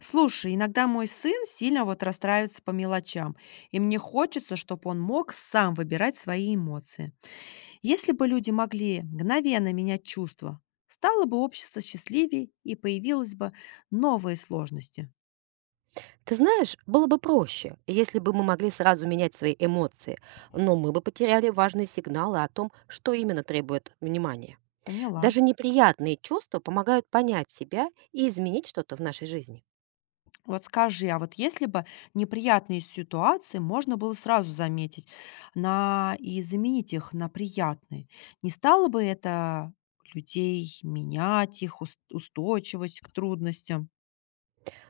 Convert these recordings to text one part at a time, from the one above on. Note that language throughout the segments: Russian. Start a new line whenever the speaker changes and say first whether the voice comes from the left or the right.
left: Слушай, иногда мой сын сильно вот расстраивается по мелочам, и мне хочется, чтобы он мог сам выбирать свои эмоции. Если бы люди могли мгновенно менять чувства, стало бы общество счастливее и появились бы новые сложности.
right: Ты знаешь, было бы проще, если бы мы могли сразу менять свои эмоции, но мы бы потеряли важные сигналы о том, что именно требует внимания.
left: Поняла.
right: Даже неприятные чувства помогают понять себя и изменить что-то в нашей жизни.
left: Вот скажи, а вот если бы неприятные ситуации можно было сразу заметить и заменить их на приятные, не стало бы это людей менять, их устойчивость к трудностям?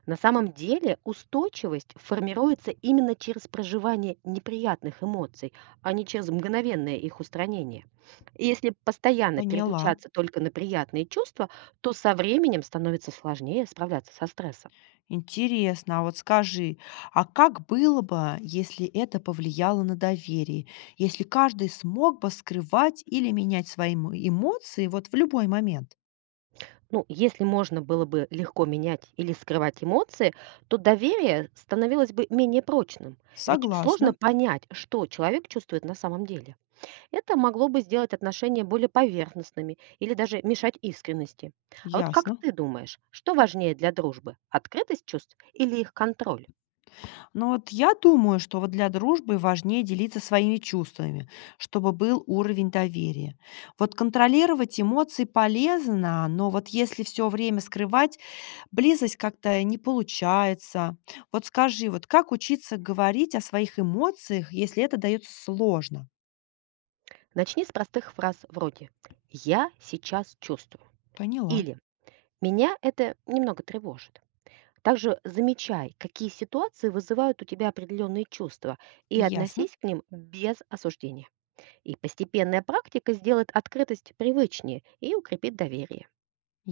right: На самом деле устойчивость формируется именно через проживание неприятных эмоций, а не через мгновенное их устранение. Если постоянно
left: Поняла.
right: переключаться только на приятные чувства, то со временем становится сложнее справляться со стрессом.
left: Интересно, а вот скажи, а как было бы, если это повлияло на доверие? Если каждый смог бы скрывать или менять свои эмоции вот в любой момент?
right: Ну, если можно было бы легко менять или скрывать эмоции, то доверие становилось бы менее прочным. Ведь
left: Согласна,
right: сложно понять, что человек чувствует на самом деле. Это могло бы сделать отношения более поверхностными или даже мешать искренности. А вот как
left: ясно.
right: ты думаешь, что важнее для дружбы? Открытость чувств или их контроль?
left: Но вот я думаю, что вот для дружбы важнее делиться своими чувствами, чтобы был уровень доверия. Вот контролировать эмоции полезно, но вот если все время скрывать, близость как-то не получается. Вот скажи, вот как учиться говорить о своих эмоциях, если это дается сложно?
right: Начни с простых фраз вроде «Я сейчас чувствую»
left: Поняла.
right: или «Меня это немного тревожит». Также замечай, какие ситуации вызывают у тебя определенные чувства, и
left: Ясно.
right: относись к ним без осуждения. И постепенная практика сделает открытость привычнее и укрепит доверие.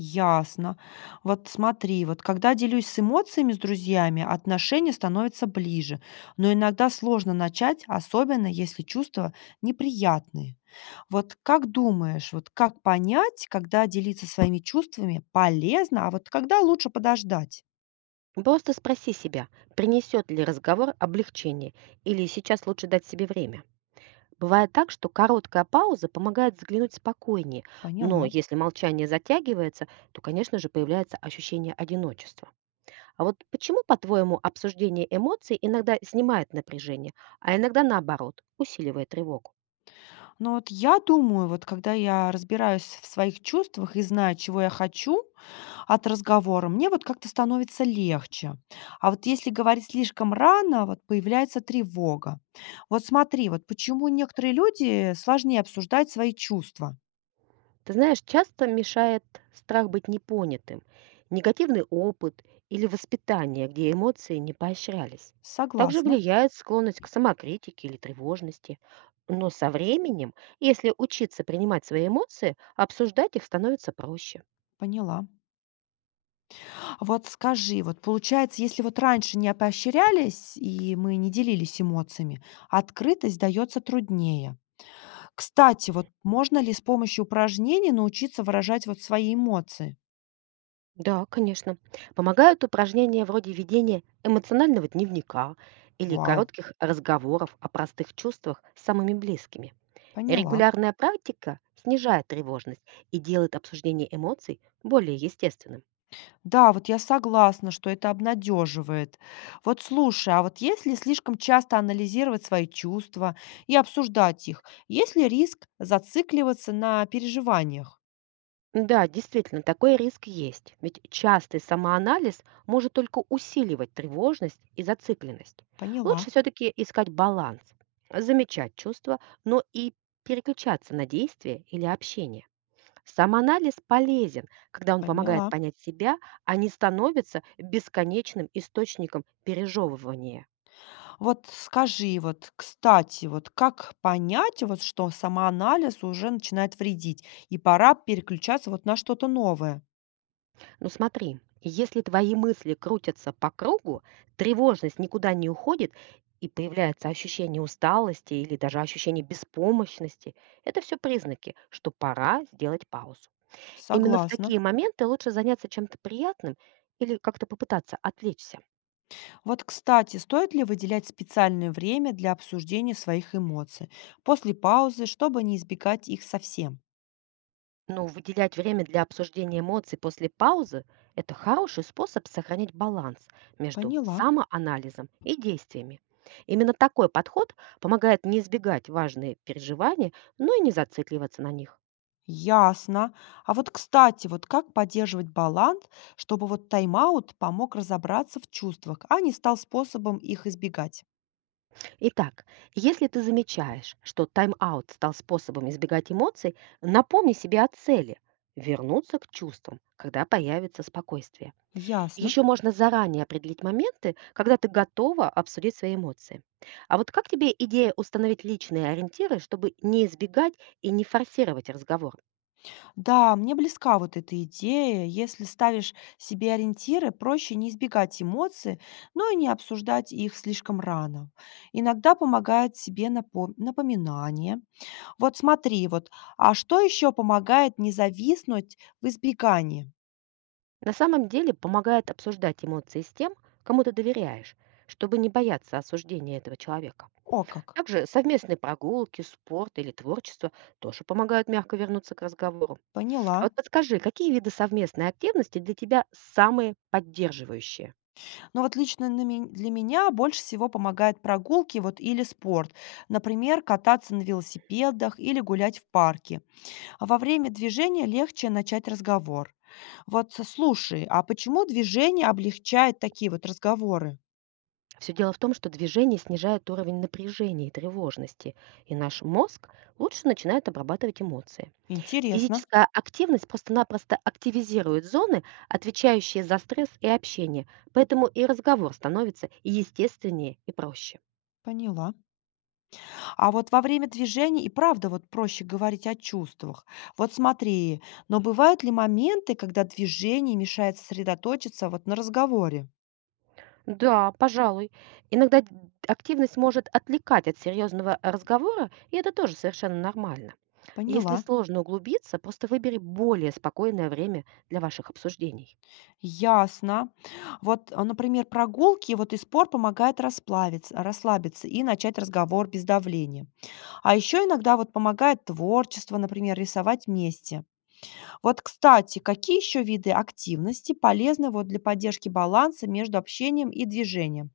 left: Ясно. Вот смотри, вот когда делюсь с эмоциями с друзьями, отношения становятся ближе, но иногда сложно начать, особенно если чувства неприятные. Вот как думаешь, вот как понять, когда делиться своими чувствами полезно, а вот когда лучше подождать?
right: Просто спроси себя, принесет ли разговор облегчение, или сейчас лучше дать себе время. Бывает так, что короткая пауза помогает взглянуть спокойнее, но
left: Поняла.
right: если молчание затягивается, то, конечно же, появляется ощущение одиночества. А вот почему, по-твоему, обсуждение эмоций иногда снимает напряжение, а иногда наоборот, усиливает тревогу?
left: Но вот я думаю, вот когда я разбираюсь в своих чувствах и знаю, чего я хочу, от разговора, мне вот как-то становится легче. А вот если говорить слишком рано, вот появляется тревога. Вот смотри, вот почему некоторые люди сложнее обсуждать свои чувства.
right: Ты знаешь, часто мешает страх быть непонятым, негативный опыт или воспитание, где эмоции не поощрялись. Также
left: Согласна,
right: влияет склонность к самокритике или тревожности. Но со временем, если учиться принимать свои эмоции, обсуждать их становится проще.
left: поняла. А вот скажи, вот получается, если вот раньше не поощрялись и мы не делились эмоциями, открытость дается труднее. Кстати, вот можно ли с помощью упражнений научиться выражать вот свои эмоции?
right: Да, конечно. Помогают упражнения вроде ведения эмоционального дневника или
left: Вау,
right: коротких разговоров о простых чувствах с самыми близкими.
left: поняла.
right: Регулярная практика снижает тревожность и делает обсуждение эмоций более естественным.
left: Да, вот я согласна, что это обнадеживает. Вот слушай, а вот если слишком часто анализировать свои чувства и обсуждать их, есть ли риск зацикливаться на переживаниях?
right: Да, действительно, такой риск есть, ведь частый самоанализ может только усиливать тревожность и зацикленность.
left: Поняла,
right: Лучше все-таки искать баланс, замечать чувства, но и переключаться на действия или общение. Самоанализ полезен, когда он помогает
left: поняла.
right: понять себя, а не становится бесконечным источником пережевывания.
left: Вот скажи, вот, кстати, вот как понять, вот, что самоанализ уже начинает вредить, и пора переключаться вот на что-то новое?
right: Ну смотри, если твои мысли крутятся по кругу, тревожность никуда не уходит и появляется ощущение усталости или даже ощущение беспомощности, это все признаки, что пора сделать паузу. Именно в
left: Согласна.
right: такие моменты лучше заняться чем-то приятным или как-то попытаться отвлечься.
left: Вот, кстати, стоит ли выделять специальное время для обсуждения своих эмоций после паузы, чтобы не избегать их совсем?
right: Ну, выделять время для обсуждения эмоций после паузы — это хороший способ сохранить баланс между
left: Поняла.
right: самоанализом и действиями. Именно такой подход помогает не избегать важные переживания, но и не зацикливаться на них.
left: Ясно. А вот, кстати, вот как поддерживать баланс, чтобы вот тайм-аут помог разобраться в чувствах, а не стал способом их избегать?
right: Итак, если ты замечаешь, что тайм-аут стал способом избегать эмоций, напомни себе о цели — вернуться к чувствам, когда появится спокойствие.
left: Ясно.
right: Еще можно заранее определить моменты, когда ты готова обсудить свои эмоции. А вот как тебе идея установить личные ориентиры, чтобы не избегать и не форсировать разговор?
left: Да, мне близка вот эта идея. Если ставишь себе ориентиры, проще не избегать эмоций, но и не обсуждать их слишком рано. Иногда помогает себе напоминание. Вот смотри, вот, а что еще помогает не зависнуть в избегании?
right: На самом деле помогает обсуждать эмоции с тем, кому ты доверяешь, чтобы не бояться осуждения этого человека.
left: О, как.
right: Также совместные прогулки, спорт или творчество тоже помогают мягко вернуться к разговору. А
left: Поняла.
right: вот подскажи, какие виды совместной активности для тебя самые поддерживающие?
left: Но вот лично для меня больше всего помогают прогулки вот или спорт. Например, кататься на велосипедах или гулять в парке. А во время движения легче начать разговор. Вот с слушай, а почему движение облегчает такие вот разговоры?
right: Все дело в том, что движение снижает уровень напряжения и тревожности, и наш мозг лучше начинает обрабатывать эмоции.
left: Интересно,
right: Физическая активность просто-напросто активизирует зоны, отвечающие за стресс и общение, поэтому и разговор становится и естественнее и проще.
left: поняла. А вот во время движения и правда вот проще говорить о чувствах. Вот смотри, но бывают ли моменты, когда движение мешает сосредоточиться вот на разговоре?
right: Да, пожалуй. Иногда активность может отвлекать от серьезного разговора, и это тоже совершенно нормально. Если
left: Поняла.
right: сложно углубиться, просто выбери более спокойное время для ваших обсуждений.
left: Ясно. Вот, а, например, прогулки вот и спор помогает расплавиться, расслабиться и начать разговор без давления. А еще иногда вот помогает творчество, например, рисовать вместе. Вот, кстати, какие еще виды активности полезны вот для поддержки баланса между общением и движением?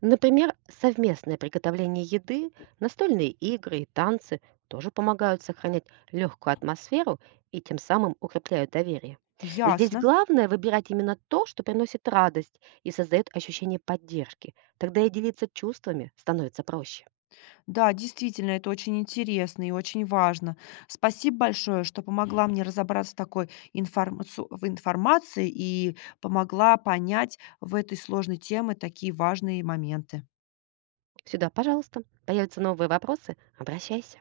right: Например, совместное приготовление еды, настольные игры и танцы тоже помогают сохранять легкую атмосферу и тем самым укрепляют доверие. Здесь
left: Ясно.
right: главное выбирать именно то, что приносит радость и создает ощущение поддержки. Тогда и делиться чувствами становится проще.
left: Да, действительно, это очень интересно и очень важно. Спасибо большое, что помогла мне разобраться в такой в информации и помогла понять в этой сложной теме такие важные моменты.
right: Сюда, пожалуйста, появятся новые вопросы, обращайся.